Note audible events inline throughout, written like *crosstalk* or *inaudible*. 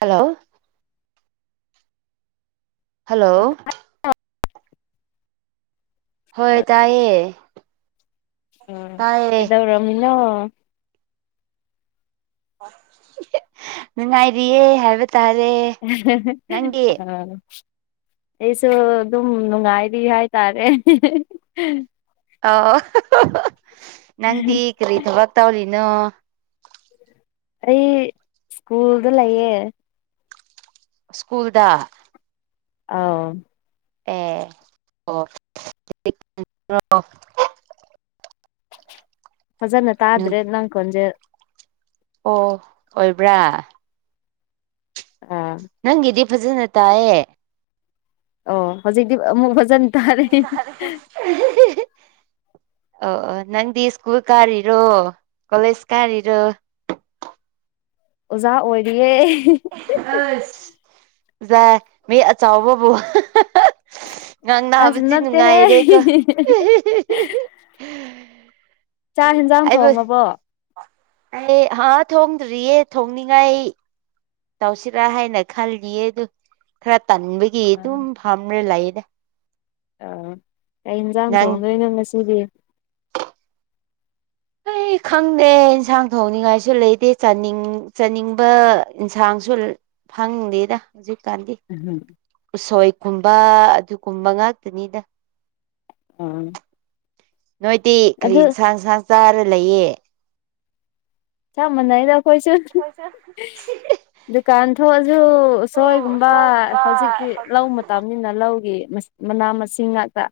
hello hello *unintelligible* ꯍꯣꯏ ꯇꯥꯏꯌꯦ ꯎ ꯇꯥꯏꯌꯦ ꯀꯩꯗꯧꯔꯝꯃꯤꯅꯣ ꯅꯨꯡꯉꯥꯏꯔꯤꯌꯦ ꯍꯥꯏꯕ ꯇꯥꯔꯦ ꯅꯪꯗꯤ *unintelligible* ꯑꯩꯁꯨ ꯑꯗꯨꯝ ꯅꯨꯡꯉꯥꯏꯔꯤ ꯍꯥꯏꯇꯥꯔꯦ ꯑ ꯅꯪꯗꯤ ꯀꯔꯤ ꯊꯕꯛ ꯇꯧꯔꯤꯅꯣ ꯑꯩ ꯁ꯭ꯀꯨꯜꯗ ꯂꯩꯌꯦ ꯁ꯭ꯀꯨꯜꯗ ꯑꯥꯎ ꯑꯦ ꯑꯣ *inaudible* ꯐꯖꯅ ꯇꯥꯗ꯭ꯔꯦ ꯅꯪ ꯈꯣꯟꯖꯦꯟ ꯑꯣ ꯑꯣꯏꯕ꯭ꯔꯥ ꯑꯥ ꯅꯪꯒꯤꯗꯤ ꯐꯖꯅ ꯇꯥꯏꯌꯦ ꯑꯣ ꯍꯧꯖꯤꯛꯇꯤ ꯑꯃꯨꯛ ꯐꯖꯅ ꯇꯥꯔꯦ *unintelligible* ꯑꯧ ꯑ ꯅꯪꯗꯤ ꯁ꯭ꯀꯨꯜ ꯀꯥꯔꯤꯔꯣ ꯀꯣꯂꯦꯖ ꯀꯥꯔꯤꯔꯣ ꯑꯣꯖꯥ ꯑꯣꯏꯔꯤꯌꯦ ꯑꯁ ꯃꯤ ꯑꯆꯥꯎꯕꯕꯨ ꯉꯥꯡ ꯑꯁ ꯅꯥꯕꯁꯤ ꯅꯠꯇꯦꯍꯦ ꯅꯨꯡꯉꯥꯏꯔꯦꯀꯣ *unintelligible* ꯆꯥꯛ ꯌꯦꯟꯖꯥꯡ ꯑꯩꯕꯨ ꯊꯣꯡꯉꯕꯣ ꯑꯩ ꯍꯥꯥꯍꯥ ꯊꯣꯡꯗ꯭ꯔꯤꯌꯦ ꯊꯣꯡꯅꯤꯡꯉꯥꯏ ꯇꯧꯁꯤꯔꯥ ꯍꯥꯏꯅ ꯈꯜꯂꯤꯌꯦ ꯑꯗꯨ ꯈꯔ ꯇꯟꯕꯒꯤ ꯑꯗꯨꯝ ꯐꯝꯅ ꯂꯥꯛꯌꯦꯗ ꯑ ꯀꯩ ꯏꯟꯁꯥꯡ ꯅꯪ ꯊꯣꯡꯗꯣꯏꯅꯣ ꯉꯁꯤꯗꯤ ꯑꯩ ꯈꯪꯗꯦ ꯏꯟꯁꯥꯡ ꯊꯣꯡꯅꯤꯡꯉꯥꯏꯁꯨ ꯂꯩꯇꯦꯅꯤꯡ ꯆꯥꯅꯤꯡꯕ ꯏꯟꯁꯥꯡꯁꯨ ꯈꯪꯗꯦꯗ ꯍꯧꯖꯤꯛꯀꯥꯟꯗꯤ *unintelligible* ꯎꯁꯣꯏ ꯀꯨꯝꯕ ꯑꯗꯨꯒꯨꯝꯕ ꯉꯥꯛꯇꯅꯤꯗ *inaudible* ꯅꯣꯏꯗꯤ ꯀꯔꯤ ꯑꯗꯨ ꯏꯟꯁꯥꯡ ꯏꯟꯁꯥꯡ ꯆꯥꯔ ꯂꯩꯌꯦ ꯆꯞ ꯃꯥꯟꯅꯩꯗ ꯑꯩꯈꯣꯏꯁꯨ *unintelligible* ꯗꯨꯀꯥꯟ ꯊꯣꯛꯑꯖꯨ ꯎꯁꯣꯏꯒꯨꯝꯕ ꯎꯁꯣꯏꯒꯨꯝꯕ ꯍꯧꯖꯤꯛꯇꯤ ꯂꯧ ꯍꯧꯖꯤꯛꯇꯤ ꯃꯇꯝꯅꯤꯅ ꯂꯧꯒꯤ ꯃꯅꯥ ꯃꯁꯤꯡ ꯉꯥꯛꯇ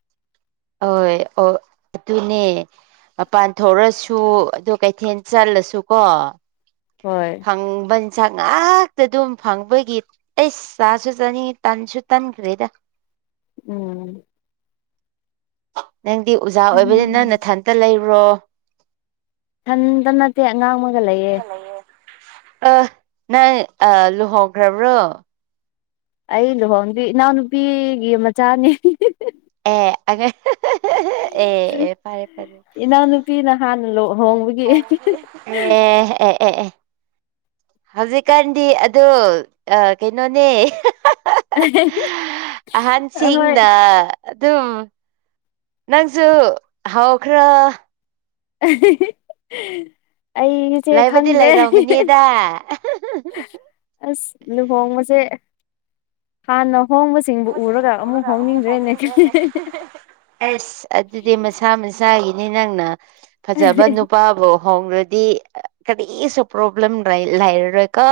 ꯍꯣꯏ ꯑꯣ ꯑꯗꯨꯅꯦ ꯃꯄꯥꯟ ꯊꯣꯛꯔꯁꯨ ꯑꯗꯨ ꯀꯩꯊꯦꯜ ꯆꯠꯂꯁꯨ ꯀꯣ ꯍꯣꯏ ꯐꯪꯕꯟꯁꯛ ꯉꯥꯛꯇ ꯑꯗꯨꯝ ꯐꯪꯕꯒꯤ ꯑꯩꯁ ꯁꯥꯁꯨ ꯆꯥꯅꯤꯡꯉꯤ ꯇꯟꯁꯨ ꯇꯟꯈ꯭ꯔꯦꯗ ꯎꯝ ꯅꯪꯗꯤ ꯎꯖꯥ ꯎꯝ ꯑꯣꯏꯕꯅꯤ ꯅꯪ ꯅꯊꯟꯇ ꯂꯩꯕ꯭ꯔꯣ ꯏꯊꯟꯇ ꯅꯠꯇꯦ ꯑꯉꯥꯡꯃꯒ ꯂꯩꯌꯦ ꯑ ꯅꯪ ꯑ ꯂꯨꯍꯣꯡꯈ꯭ꯔꯕ꯭ꯔꯣ ꯑꯩ ꯂꯨꯍꯣꯡꯗ꯭ꯔꯤ ꯏꯅꯥꯎꯅꯨꯄꯤꯒꯤ ꯃꯆꯥꯅꯤ *unintelligible* ꯑꯦ *unintelligible* ꯑꯦ ꯐꯔꯦ ꯐꯔꯦ ꯄꯤꯅ ꯍꯥꯟꯅ ꯂꯍꯣꯡꯕꯒꯤ ꯑꯦ ꯑꯦ ꯑꯦ ꯑꯦ ꯍꯧꯖꯤꯛꯀꯥꯟꯗꯤ ꯑꯗꯣ ꯀꯩꯅꯣꯅꯦ *unintelligible* ꯑꯍꯣꯏ ꯑꯍꯟꯁꯤꯡꯅ ꯑꯗꯨꯝ ꯅꯪꯁꯨ ꯍꯎꯈ꯭ꯔꯣ *unintelligible* ꯑꯩꯒꯤꯁꯦ ꯂꯩꯕꯗꯤ ꯈꯪꯗ꯭ꯔꯦ ꯂꯩꯔꯝꯒꯅꯤꯗ ꯑꯁ ꯂꯨꯍꯣꯡꯕꯁꯦ ꯍꯥꯟꯅ ꯍꯣꯡꯕꯁꯦ ꯁꯤꯡꯗꯨ ꯎꯔꯒ ꯑꯃꯨꯛ ꯍꯣꯡꯅꯤꯡꯗ꯭ꯔꯦꯅ ꯑꯁ ꯑꯗꯨꯗꯤ ꯃꯁꯥ ꯃꯁꯥꯒꯤꯅꯤ ꯅꯪꯅ ꯐꯖꯕ ꯅꯨꯄꯥꯕꯣ ꯍꯣꯡꯔꯗꯤ ꯀꯔꯤꯁꯨ ꯄ꯭ꯔꯣꯕ꯭ꯂꯦꯝ ꯂꯩꯔꯔꯣꯏ ꯀꯣ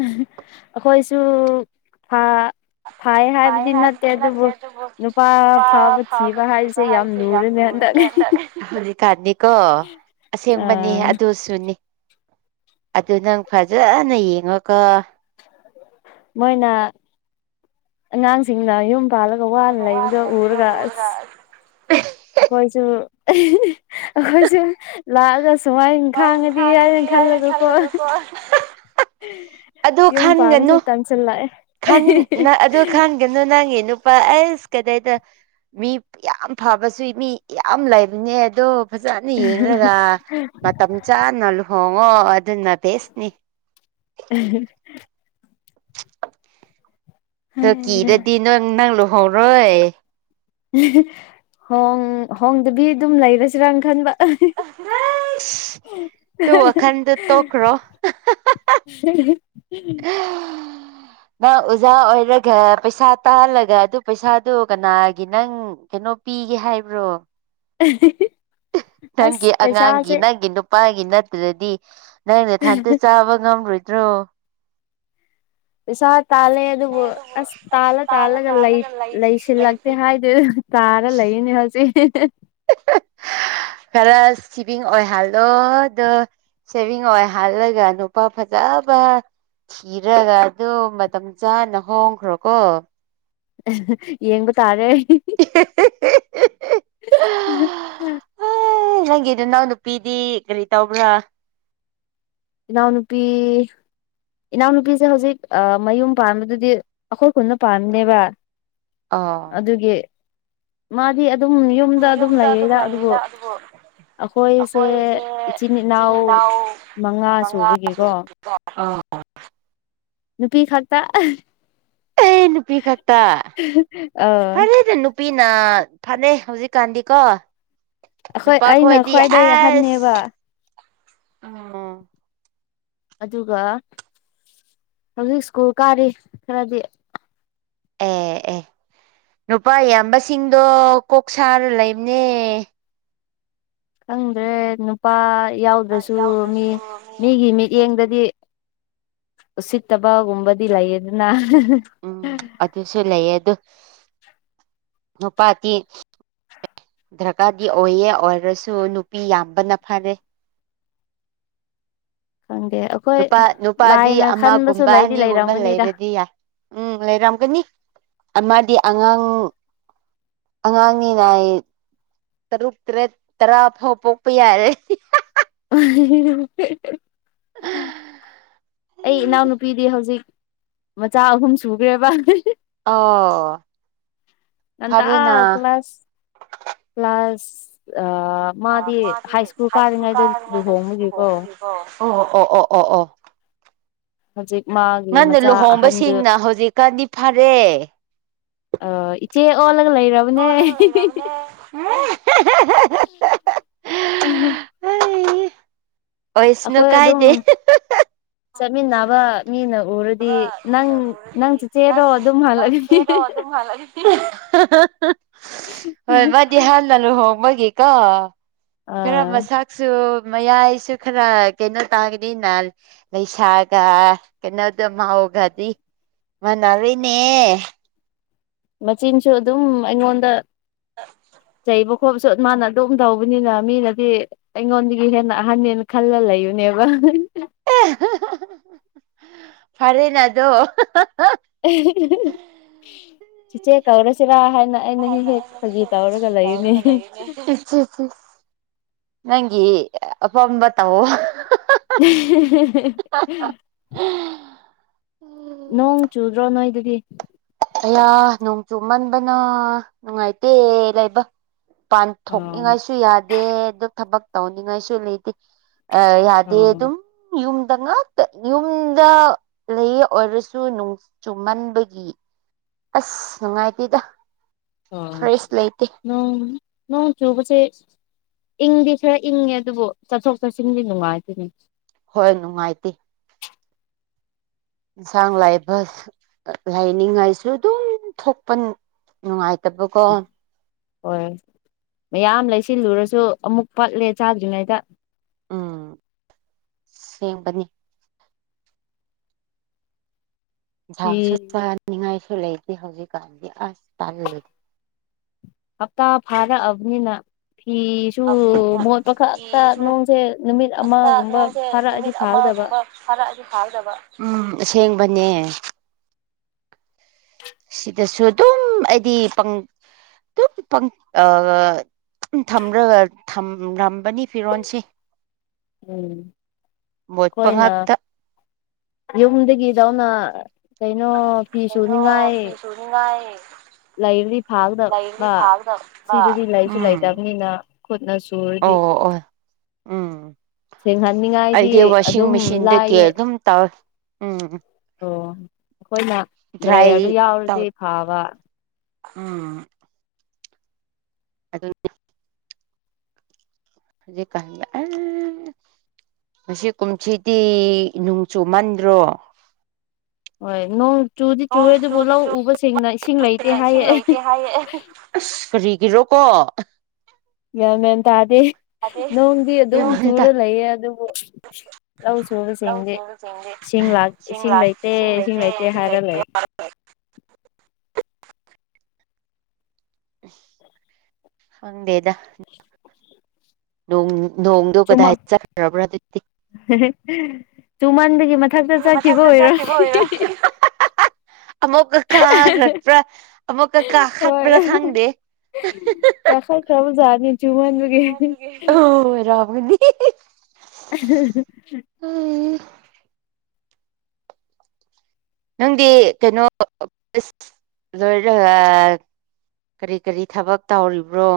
ꯑꯩꯈꯣꯏꯁꯨ ꯊꯥ ꯐꯥꯏ ꯍꯥꯏꯕꯗꯤ ꯅꯠꯇꯦ ꯑꯗꯨꯕꯨ ꯅꯨꯄꯥ ꯑꯐꯕ ꯊꯤꯕ ꯍꯥꯏꯕꯁꯦ ꯌꯥꯝ ꯂꯨꯔꯅꯦ ꯍꯟꯗꯛ ꯍꯧꯖꯤꯛꯀꯥꯟꯗꯤꯀꯣ ꯑꯁꯦꯡꯕꯅꯤ ꯑꯥ ꯑꯗꯨꯁꯨꯅꯤ ꯑꯗꯨ ꯅꯪ ꯐꯖꯅ ꯌꯦꯡꯉꯣꯀꯣ ꯃꯣꯏꯅ ꯑꯉꯥꯡꯁꯤꯡꯅ ꯌꯨꯝ ꯄꯥꯜꯂꯒ ꯋꯥꯅ ꯂꯩꯕꯗ ꯎꯔꯒ ꯑꯁ ꯑꯩꯈꯣꯏꯁꯨ ꯑꯩꯈꯣꯏꯁꯨ ꯂꯥꯛꯑꯒ ꯁꯨꯃꯥꯏꯅ ꯈꯥꯡꯉꯗꯤ ꯍꯥꯏꯅ ꯈꯜꯂꯒꯀꯣ ꯑꯗꯨ ꯏꯟ ꯐꯥꯔꯝꯁꯤ ꯈꯟꯒꯅꯨ ꯇꯪꯁꯜꯂ ꯑꯗꯨ ꯈꯟꯒꯅꯨ ꯅꯪꯒꯤ ꯅꯨꯄꯥ ꯑꯁ ꯀꯗꯩꯗ ꯃꯤ ꯌꯥꯝ ꯐꯕꯁꯨꯏ ꯃꯤ ꯌꯥꯝ ꯂꯩꯕꯅꯦ ꯑꯗꯣ ꯐꯖꯅ ꯌꯦꯡꯈꯒ ꯃꯇꯝ ꯆꯥꯅ ꯂꯨꯍꯣꯡꯉꯣ ꯑꯗꯨꯅ ꯕꯦꯁꯅꯤ ꯎꯝꯍꯨꯝ ꯗꯀꯤꯔꯗꯤ ꯅꯪ ꯅꯪ ꯂꯨꯍꯣꯡꯔꯣꯏ ꯍꯣꯡ ꯍꯣꯡꯗꯕꯤ ꯑꯗꯨꯝ ꯂꯩꯔꯁꯤꯔ ꯈꯟꯕ ꯍꯩꯁ ꯗꯨ ꯋꯥꯈꯟꯗꯨ ꯇꯣꯛꯈ꯭ꯔꯣ *unintelligible* *unintelligible* ꯅꯪ ꯑꯨꯖꯥ ꯑꯣꯏꯔꯒ ꯄꯩꯁꯥ ꯇꯥꯜꯂꯒ ꯑꯗꯨ ꯄꯩꯁꯥꯗꯨ ꯀꯅꯥꯒꯤ ꯅꯪ ꯀꯩꯅꯣ ꯄꯤꯒꯦ ꯍꯥꯏꯕ꯭ꯔꯣ *unintelligible* ꯑꯁ ꯅꯪꯒꯤ ꯑꯉꯥꯡꯒꯤ ꯄꯩꯁꯥꯁꯦ ꯅꯪꯒꯤ ꯅꯨ ꯄꯥꯥꯏꯒꯤ ꯅꯠꯇꯗꯗꯤ ꯅꯪꯅ ꯊꯟꯇ ꯆꯥꯕ ꯉꯝꯔꯣꯏꯗ꯭ꯔꯣ ꯄꯩꯁꯥ ꯇꯥꯜꯂꯦ ꯑꯗꯨꯕꯨ ꯑꯁ ꯇꯥꯜꯂ ꯇꯥꯜꯂꯒ ꯂꯩꯁꯤꯜꯂꯛꯇꯦ ꯍꯥꯏ ꯇꯔ ꯂꯩꯅꯦ ꯍꯧꯖꯤ ꯀꯂ ꯁꯤꯚꯡ ꯑꯣꯏꯍꯜꯗꯣ ꯑꯗꯨ ꯁꯦꯚꯤꯡ ꯑꯣꯏ ꯍꯥꯜꯂꯒ ꯅꯨꯄꯥ ꯐꯖꯕ ꯊꯤꯔꯒ ꯑꯗꯨ ꯃꯇꯝ ꯆꯥꯅ ꯍꯣꯡꯈ꯭ꯔꯣꯀꯣ ꯌꯦꯡꯕꯨ ꯇꯥꯔꯦ *inaudible* ꯍ ꯅꯪꯒꯤꯗ ꯅꯪ ꯅꯨꯄꯤꯗꯤ ꯀꯔꯤ ꯇꯧꯕ꯭ꯔꯥ ꯅꯥꯎ ꯅꯨꯄꯤ ꯏꯅꯥꯎꯅꯨꯄꯤꯁꯦ ꯍꯧꯖꯤꯛ ꯃꯌꯨꯝ ꯄꯥꯟꯕꯗꯨꯗꯤ ꯑꯩꯈꯣꯏ ꯈꯨꯅ ꯄꯥꯝꯃꯤꯅꯦꯕ ꯑꯣ ꯑꯗꯨꯒꯤ ꯃꯥꯗꯤ ꯌꯨꯝꯗ ꯑꯗꯨꯝ ꯂꯩꯌꯦꯗ ꯑꯗꯨꯕꯨ ꯑꯩꯈꯣꯏꯁꯦ ꯏꯆꯤꯟ ꯏꯅꯥꯎ ꯆꯤꯟꯅꯥꯎ ꯃꯉꯥ ꯁ ꯅꯨꯄꯤ ꯈꯛꯇ ꯅꯨꯄꯤ ꯀꯇ ꯑꯥ ꯐꯔꯦꯗ ꯅꯨꯄꯤ ꯅꯨꯄꯤꯅ ꯐꯔꯦ ꯍꯧꯖꯤꯛꯀꯥꯟꯗꯤꯀꯣ ꯑꯩꯈꯣꯏ ꯑꯩꯅ ꯅꯨꯄꯥꯈꯣꯏꯗꯤ ꯈ꯭ꯋꯥꯏꯗꯒꯤ ꯑꯁ ꯑꯍꯟꯅꯦꯕ ꯑ ꯑꯗꯨꯒ ꯍꯧꯖꯤꯛ ꯁ꯭ꯀꯨꯜ ꯀꯥꯔꯤ ꯈꯔꯗꯤ ꯑꯦ ꯑꯦ ꯅꯨꯄꯥ ꯏꯌꯥꯝꯕꯁꯤꯡꯗꯣ ꯀꯣꯛꯁꯔ ꯂꯩꯕꯅꯦ ꯈꯪꯗ꯭ꯔꯦ ꯅꯨꯄꯥ ꯌꯥꯎꯗ꯭ꯔꯁꯨ ꯃꯤ ꯌꯥꯎꯗ꯭ꯔꯁꯨ ꯃꯤ ꯃꯤꯒꯤ ꯃꯤꯠꯌꯦꯡꯗꯗꯤ ꯎꯁꯤꯠꯇꯕꯒꯨꯝꯕꯗꯤ ꯂꯩꯌꯦꯗꯅ ꯎꯝ ꯑꯗꯨꯁꯨ ꯂꯩꯌꯦ ꯑꯗꯨ ꯅꯨꯄꯥꯇꯤ ꯗꯔꯀꯥꯔꯗꯤ ꯑꯣꯏꯌꯦ ꯑꯣꯏꯔꯁꯨ ꯅꯨꯄꯤ ꯌꯥꯝꯕꯅ ꯐꯔꯦ ꯍꯗꯦ ꯅꯨꯄꯥ ꯅꯨꯄꯥꯗꯤ ꯑꯃꯒꯨꯝꯕ ꯂꯩꯗꯤ ꯑꯅꯤꯒꯨꯝꯕ ꯂꯩꯔꯝꯒꯅꯤꯗ ꯂꯩꯔꯗꯤ ꯌꯥꯏ ꯎꯝ ꯂꯩꯔꯝꯒꯅꯤ ꯑꯃꯗꯤ ꯑꯉꯥꯡ ꯑꯉꯥꯡꯅꯤꯅ ꯑꯩ ꯇꯔꯨꯛ ꯇꯔꯦꯠ ꯇꯔꯥ ꯐꯥꯎꯕ ꯄꯣꯛꯄ ꯌꯥꯔꯦ ꯎ ꯑꯩ ꯏꯅꯥꯎꯅꯨꯄꯤꯗꯤ ꯍꯧꯖꯤꯛ ꯃꯆꯥ ꯑꯍꯨꯝ ꯁꯨꯈ꯭ꯔꯦꯕ ꯑꯣ ꯅ ꯀ ꯐꯔꯦꯅ ꯀ꯭ꯂ꯭ꯂꯥꯁ ꯀ ꯀ꯭ꯂꯥꯁꯥꯁ ꯑ ꯃꯥꯗꯤ ꯍꯥꯏ ꯁ꯭ꯀꯨꯜ ꯀꯥꯔꯤꯉꯩꯗ ꯂꯨꯍꯣꯡꯕꯒꯤꯀꯣ ꯑꯣ ꯑꯣ ꯑꯣ ꯑꯣ ꯑꯣ ꯑꯣ ꯍꯧꯖꯤꯛ ꯃꯥꯒꯤ ꯉꯟꯅ ꯃꯆꯥ ꯑꯍꯟꯗꯨ ꯂꯨꯍꯣꯡꯕꯁꯤꯡꯅ ꯍꯧꯖꯤꯛꯀꯥꯟꯗꯤ ꯐꯔꯦ ꯑ ꯏꯆꯦ ꯑꯣꯜꯂꯒ ꯂꯩꯔꯕꯅꯦ ꯎꯝ ꯑꯣꯏꯁꯅꯨ ꯑꯩꯈꯣꯏ ꯑꯗꯨꯝ ꯀꯥꯏꯗꯦ ꯆꯠꯃꯤꯟꯅꯕ ꯃꯤꯅ ꯑꯕ ꯎꯔꯗꯤ ꯅꯪ ꯃꯤꯅ ꯎꯔꯗꯤ ꯆꯤꯆꯦꯔꯣ ꯅꯪ ꯑꯗꯨꯝ ꯅꯪ ꯆ ꯍꯜꯂꯒꯗꯤ ꯄꯦꯔꯣ ꯑꯗꯨꯝ ꯍꯥꯜꯂꯗꯤ ꯄ ꯍꯣꯏ ꯃꯥꯗꯤ ꯍꯥꯟꯅ ꯂꯨꯍꯣꯡꯕꯒꯤꯀꯣ ꯈꯔ ꯑꯥ ꯃꯁꯥ ꯃꯌꯥꯏꯁꯨ ꯈꯔ ꯀꯩꯅꯣ ꯇꯥꯒꯅꯤ ꯅꯍ ꯂꯩꯁꯥꯒ ꯀꯩꯅꯣꯗ ꯃꯥꯎꯒꯗꯤ ꯃꯥꯟꯅꯔꯅꯦ ꯃꯆꯤꯟꯁꯨ ꯑꯗꯨꯝ ꯑꯩꯉꯣꯟꯗ ꯑ ꯆꯩꯕ ꯈꯣꯠꯄꯁꯨ ꯃꯥꯅ ꯑꯗꯨꯝ ꯇꯧꯕꯅꯤꯅ ꯃꯤꯅꯗꯤ ꯑꯩꯉꯣꯟꯗꯒꯤ ꯍꯦꯟꯅ ꯑꯍꯟꯅꯅ ꯈꯜꯂ ꯂꯩꯌꯨꯅꯦꯕ ꯐꯔꯦꯅꯦꯗꯣ ꯁꯤꯆꯦ ꯀꯧꯔꯁꯤꯔꯥ ꯍꯥꯏꯅ ꯑꯩꯅ ꯍꯦꯛ ꯍꯥꯏꯅ ꯍꯦꯛ ꯑꯩꯅ ꯐꯥꯒꯤ ꯍꯧꯁꯦ ꯇꯧꯔꯒ ꯐꯖꯤ ꯂꯩꯌꯨꯅꯦ ꯇꯧꯔꯒ ꯂꯩꯔꯤꯅꯦ ꯅꯪꯒꯤ ꯑꯄꯥꯝꯕ ꯇꯎꯣ *unintelligible* ꯅꯣꯡ ꯆꯨꯗ꯭ꯔꯣ ꯅꯣꯏꯗꯗꯤ ꯑꯌꯥ ꯅꯣꯡ ꯆꯨ ꯃꯟꯕꯅ ꯅꯨꯡꯉꯥꯏꯇꯦ ꯂꯩꯕ ꯄꯥꯟ ꯑꯣ ꯊꯣꯛꯣꯛꯅꯤꯡꯉꯥꯏꯁꯨ ꯌꯥꯗꯦ ꯑꯗꯨ ꯊꯕꯛ ꯇꯧꯅꯤꯡꯉꯥꯏꯁꯨ ꯂꯩꯇꯦ ꯑ ꯌꯥꯗꯦ ꯑꯣ ꯑꯗꯨꯝ ꯌꯨꯝꯗ ꯉ ꯌꯨꯝꯗ ꯂꯩ ꯑꯣꯏꯔꯁꯨ ꯅꯣꯡ ꯆꯨꯝꯃꯟꯕꯒꯤ ꯑꯁ ꯅꯨꯡꯉꯥꯏꯇꯦꯗ ꯑ ꯐ꯭ꯔꯦꯁ ꯂꯩꯇꯦ ꯅꯣꯡ ꯅꯣꯡ ꯆꯨꯕꯁꯦ ꯏꯪꯗꯤ ꯈꯔ ꯏꯪꯉꯦ ꯑꯗꯨꯕꯨ ꯆꯠꯊꯣꯛ ꯁꯤꯗꯤ ꯃꯥꯥꯏꯇꯅꯦ ꯍꯣꯏ ꯅꯨꯡꯉꯥꯏꯇꯦ ꯏꯟꯁꯥꯡ ꯂꯥꯏꯕ ꯂꯥꯏꯅꯤꯡꯉꯥꯏꯁꯨ ꯑꯗꯨꯝ ꯊꯣꯛꯄ ꯅꯨꯡꯉꯥꯏꯇꯕꯀꯣ ꯍꯣꯏ ꯃꯌꯥꯝ ꯂꯩꯁꯤꯜꯂꯨꯔꯁꯨ ꯑꯃꯨꯛ ꯄꯠꯂꯦ ꯆꯥꯗ꯭ꯔꯤꯉꯩꯗ ꯎꯝ ꯁꯦꯡꯕꯅꯤ ꯐꯤ ꯌꯦꯟꯁꯥꯡꯁꯨ ꯆꯥꯅꯤꯡꯉꯥꯏꯁꯨ ꯂꯩꯇꯦ ꯍꯧꯖꯤꯛꯀꯥꯟꯗꯤ ꯑꯁ ꯇꯥꯜꯂꯨꯗ ꯍꯞꯇꯥ ꯐꯥꯔꯛꯑꯕꯅꯤꯅ ꯐ ꯁꯨ ꯃꯣꯠꯄ ꯈꯛꯇ ꯅꯣꯡꯁꯦ ꯅꯨꯃꯤꯠ ꯑꯃꯒꯨꯝꯕ ꯐꯥꯔꯛꯑꯗꯤ ꯐꯥꯗꯕ ꯐꯔꯑ ꯐꯥꯎꯗꯕ ꯎꯝ ꯑꯁꯦꯡꯕꯅꯦ ꯁꯤꯗꯁꯨ ꯑꯗꯨꯝ ꯑꯩꯗꯤ ꯑꯗꯨ ꯊꯝꯝꯕꯅꯤ ꯐꯤꯔꯣꯟꯜꯁꯦ ꯎꯝ ꯃꯣꯠꯄ ꯑꯩꯈꯣꯏꯅ ꯉꯥꯛꯇ ꯌꯨꯝꯗꯒꯤꯗꯧꯅ ꯀꯩꯅꯣ ꯐꯤ ꯁꯨꯅꯤꯡꯉꯥꯏ ꯆꯨꯡꯉꯏ ꯂꯩꯔꯗꯤ ꯐꯥꯒꯗꯕ ꯁꯤꯗꯗꯤ ꯂꯩꯁꯨ ꯎꯝ ꯂꯩꯇꯕꯅꯤꯅ ꯈꯨꯠꯅꯁꯨꯨꯔꯗꯤ ꯑꯣ ꯑꯣ ꯎꯝ ꯁꯦꯡꯍꯟꯅꯤꯡꯉꯥꯏꯗꯤ ꯑꯩꯗꯤ ꯋꯥꯁꯤꯡ ꯑꯗꯨꯝ ꯃꯦꯆꯤꯟꯗꯒꯤ ꯂꯥꯏꯌꯦ ꯑꯗꯨꯝ ꯇꯧꯋ ꯎꯝ ꯑꯣ ꯑꯩꯈꯣꯏꯅ ꯗ꯭ꯔꯥꯏ ꯗ꯭ꯔꯥꯏꯌꯔꯗꯨ ꯇ ꯌꯥꯎꯔꯗꯤ ꯐꯕ ꯑ ꯑꯗꯨ ꯍꯧꯖꯤ ꯀꯗ ꯑ ꯉ ꯀꯨꯝꯁꯤꯗꯤ ꯅꯣꯡ ꯆꯨꯃꯟꯗ꯭ꯔꯣ ꯍꯣꯏ ꯅꯣꯡ ꯆꯨꯗꯤ ꯆꯨꯨꯔꯦ ꯑꯗꯨꯕꯨ ꯂꯧ ꯎꯕꯁꯤꯡꯅ ꯏꯁꯤꯡ ꯂꯩꯇꯦ ꯍꯥꯏꯌꯦ ꯇꯌꯦ ꯑꯁ ꯐꯔꯤꯒꯤꯔꯣꯀꯣ ꯒ꯭ ꯃꯌꯥꯦꯟ ꯇꯥꯗꯦ ꯅꯣꯡꯗꯤ ꯑꯗꯨꯝ ꯑꯩꯉꯣꯟꯗ ꯆꯨꯔ ꯂꯩꯌꯦ ꯑꯗꯨꯕꯨ ꯂꯧ ꯁꯨꯕꯁꯤꯡꯗꯤ ꯏꯁꯤꯡ ꯏꯁꯤꯡ ꯂꯩꯇꯦ ꯏꯁꯤꯡ ꯂꯩꯇꯦ ꯍꯥꯏꯔ ꯂꯩ ꯍꯪꯗꯦꯗ ꯣꯡ ꯅꯣꯡꯗꯨ ꯀꯗꯥꯏ ꯆꯠꯈ꯭ꯔꯕ꯭ꯔꯣ ꯑꯗꯨ ꯇꯨꯃꯟꯕꯒꯤ ꯃꯊꯛꯇ ꯆꯠꯈꯤꯕ ꯑꯣꯏꯔꯣ ꯑꯃꯨꯛꯀꯀꯥ ꯈꯠꯄ꯭ꯔꯥ ꯑꯃꯨꯛꯀꯀꯥ ꯈꯠꯄ꯭ꯔꯥ ꯈꯪꯗꯦ ꯇ ꯈꯥꯏ ꯈꯕꯖꯅꯤ ꯖꯨꯍꯟꯒꯦ ꯍꯗꯤ ꯎ ꯅꯪꯗꯤ ꯀꯩꯅꯣ ꯂꯣꯏꯔ ꯀꯔꯤ ꯀꯔꯤ ꯊꯕꯛ ꯇꯧꯔꯤꯕ꯭ꯔꯣ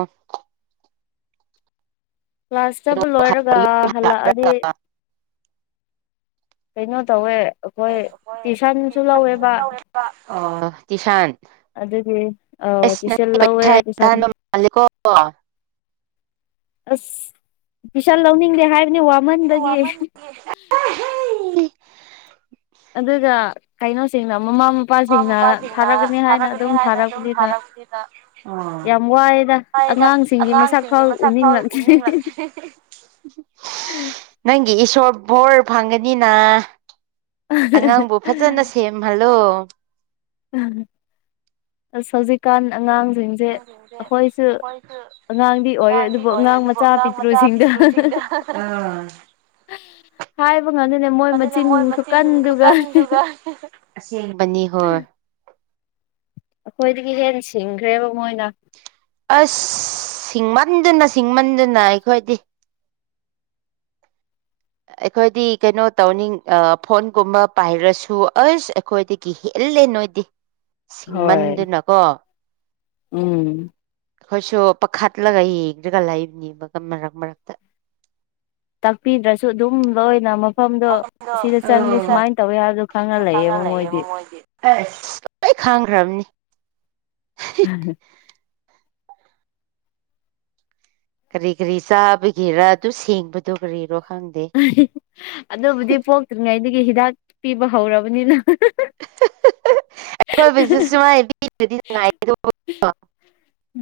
ꯀ꯭ꯂꯥꯁꯇꯕꯨ ꯂꯣꯏꯔꯒ ꯍꯜꯂꯛꯑꯗꯤ ꯀꯩꯅꯣ ꯇꯧꯋꯦ ꯑꯩꯈꯣꯏ ꯇ꯭ꯨꯏꯁꯟꯁꯨ ꯂꯧꯋꯦꯕ ꯑꯣ ꯇꯁꯥꯟ ꯑꯗꯨꯗꯤ ꯑ ꯇꯏꯁꯟ ꯂꯧꯋꯦ ꯄꯩꯁꯥ ꯌꯥꯝ ꯇꯁ ꯇꯥꯟꯕ ꯃꯥꯜꯂꯦꯀꯣ ꯑꯁ ꯄꯤꯁꯥ ꯂꯧꯅꯤꯡꯗꯦ ꯍꯥꯏꯕꯅꯤ ꯋꯥꯃꯟꯗꯒꯤ ꯑꯗꯨꯒ ꯀꯩꯅꯣꯁꯤꯡꯅ ꯑꯃꯃꯝ ꯃꯃꯥ ꯃꯄꯥꯁꯤꯡꯅ ꯊꯥꯔꯛꯀꯅꯤ ꯍꯥꯏꯅ ꯑꯗꯨꯝ ꯊꯥꯔꯛꯄꯅꯤꯅ ꯊꯥꯔꯛꯁꯤꯅ ꯌꯥꯝ ꯋꯥꯏꯗ ꯍꯥꯏꯗ ꯑꯉꯥꯡꯁꯤꯡꯒꯤ ꯑꯉꯥꯡꯁꯤꯡꯒꯤ ꯐꯥꯎ ꯃꯁꯛ ꯊꯥꯎ ꯎꯅꯤꯡꯂꯛꯇ꯭ꯔꯦ ꯎꯞꯅꯤꯡꯂꯛ ꯅꯪꯒꯤ ꯏꯁꯣꯔ ꯕꯣꯔ ꯐꯪꯒꯅꯤꯅ ꯑꯉꯥꯡꯕꯨ ꯐꯖꯅ ꯁꯦꯝꯍꯜꯂꯣ ꯑꯁ ꯍꯧꯖꯤꯛꯀꯥꯟ ꯑꯉꯥꯡꯁꯤꯡ ꯑꯉꯥꯡꯁꯤꯡꯁꯦ ꯑꯩꯈꯣꯏꯁꯨ ꯑꯣꯏ ꯑꯉꯥꯡꯗꯤ ꯑꯣꯏ ꯑꯉꯥꯡ ꯑꯗꯨꯕꯨ ꯃꯆꯥ ꯑꯉꯥꯡ ꯃꯆꯥ ꯄꯤꯛꯇ꯭ꯔꯨꯁꯤꯡꯗ ꯄꯤꯄ꯭ꯔꯨꯁꯤꯡꯗ ꯎꯝ ꯎꯝ ꯍꯥꯏꯕ ꯉꯝꯗꯅꯦ ꯃꯣꯏ ꯃꯆꯤꯟ ꯈꯨꯀꯟꯗꯨꯒ ꯕꯅꯤ ꯍꯣꯏ ꯑꯩꯈꯣꯏꯗꯒꯤ ꯍꯦ ꯁꯤꯡꯈ꯭ꯔꯦꯕ ꯃꯣꯏꯅ ꯑꯁ ꯁꯤꯡꯃꯟꯗꯅ ꯁꯤꯡꯃꯟꯗꯅ ꯑꯩꯈꯣꯏꯗꯤ ꯑꯩꯈꯣꯏꯗꯤ ꯀꯩꯅꯣ ꯇꯧꯅꯤꯡ ꯐꯣꯟꯒꯨꯝꯕ ꯄꯥꯏꯔꯁꯨ ꯑꯁ ꯑꯩꯈꯣꯏꯗꯒꯤ ꯍꯦꯜꯂꯦ ꯅꯣꯏꯗꯤ *inaudible* ꯍꯣꯏ ꯁꯤꯡꯃꯟꯗꯨꯅꯀꯣ ꯎꯝ ꯑꯩꯈꯣꯏꯁꯨ ꯄꯥꯈꯠꯂꯒ ꯌꯦꯡꯗ꯭ꯔꯒ ꯂꯩꯕꯅꯦꯕꯒ ꯃꯔꯛ ꯃꯔꯛꯇ ꯇꯥꯛꯄꯤꯗ꯭ꯔꯁꯨ ꯑꯗꯨꯝ ꯂꯣꯏꯅꯃꯛ ꯃꯐꯝꯗꯣ ꯁꯤꯗ ꯆꯪꯂꯤ ꯑꯣ ꯁꯨꯃꯥꯏꯅ ꯇꯧꯏꯤ ꯍꯥꯏꯕꯗꯣ ꯈꯪꯉ ꯂꯩꯌꯦꯕ ꯃꯣꯏꯗꯤ ꯑꯁ ꯂꯣꯏ ꯈꯥꯡꯈ꯭ꯔꯕꯅꯤ ꯎꯝ ꯍ ꯀꯔꯤ ꯀꯔꯤ ꯆꯥꯕꯒꯤꯔꯥ ꯑꯗꯨ ꯁꯦꯡꯕꯗꯨꯣ ꯀꯔꯤꯔꯣ ꯈꯪꯒꯦ ꯑꯗꯨꯕꯨꯗꯤ ꯄꯣꯛꯇ꯭ꯔꯤꯉꯩꯗꯒꯤ ꯍꯤꯗꯥꯛ ꯄꯤꯕ ꯍꯧꯔꯕꯅꯤꯅ ꯑꯩꯣꯏ ꯁꯁꯤꯃꯕꯤ ꯅꯥꯏ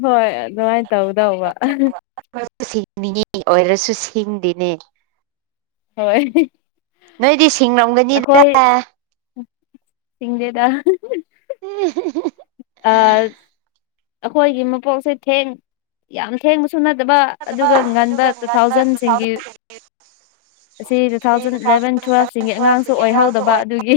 ꯍꯣꯏ ꯑꯗꯨꯗꯉꯥꯏ ꯁꯤꯡꯅꯤꯡꯉꯤ ꯑꯣꯏꯔꯁꯨ ꯁꯤꯡꯗꯤꯅꯦ ꯍꯣꯏ ꯅꯣꯏꯗꯤ ꯁꯤꯡꯔꯝꯒꯅꯤꯗ ꯑꯩꯈꯣꯏ ꯁꯤꯡꯗꯦꯗ ꯑ ꯑꯩꯈꯣꯏꯒꯤ ꯃꯄꯣꯛꯁꯦ ꯊꯦꯡ ꯌꯥꯝ ꯊꯦꯡꯕ ꯁꯨꯅꯗꯕ ꯑꯗꯨꯒ ꯉꯟꯕ ꯇꯨ ꯊꯥꯎꯖꯟꯁꯤꯡꯒꯤ ꯑꯁꯤ ꯇꯨ ꯊꯥꯎꯖꯟ ꯏꯂꯚꯦꯟ ꯇꯨꯋꯦꯜꯁꯤꯡꯒꯤ ꯑꯉꯥꯡꯁꯨ ꯑꯣꯏꯍꯧꯗꯕ ꯑꯗꯨꯒꯤ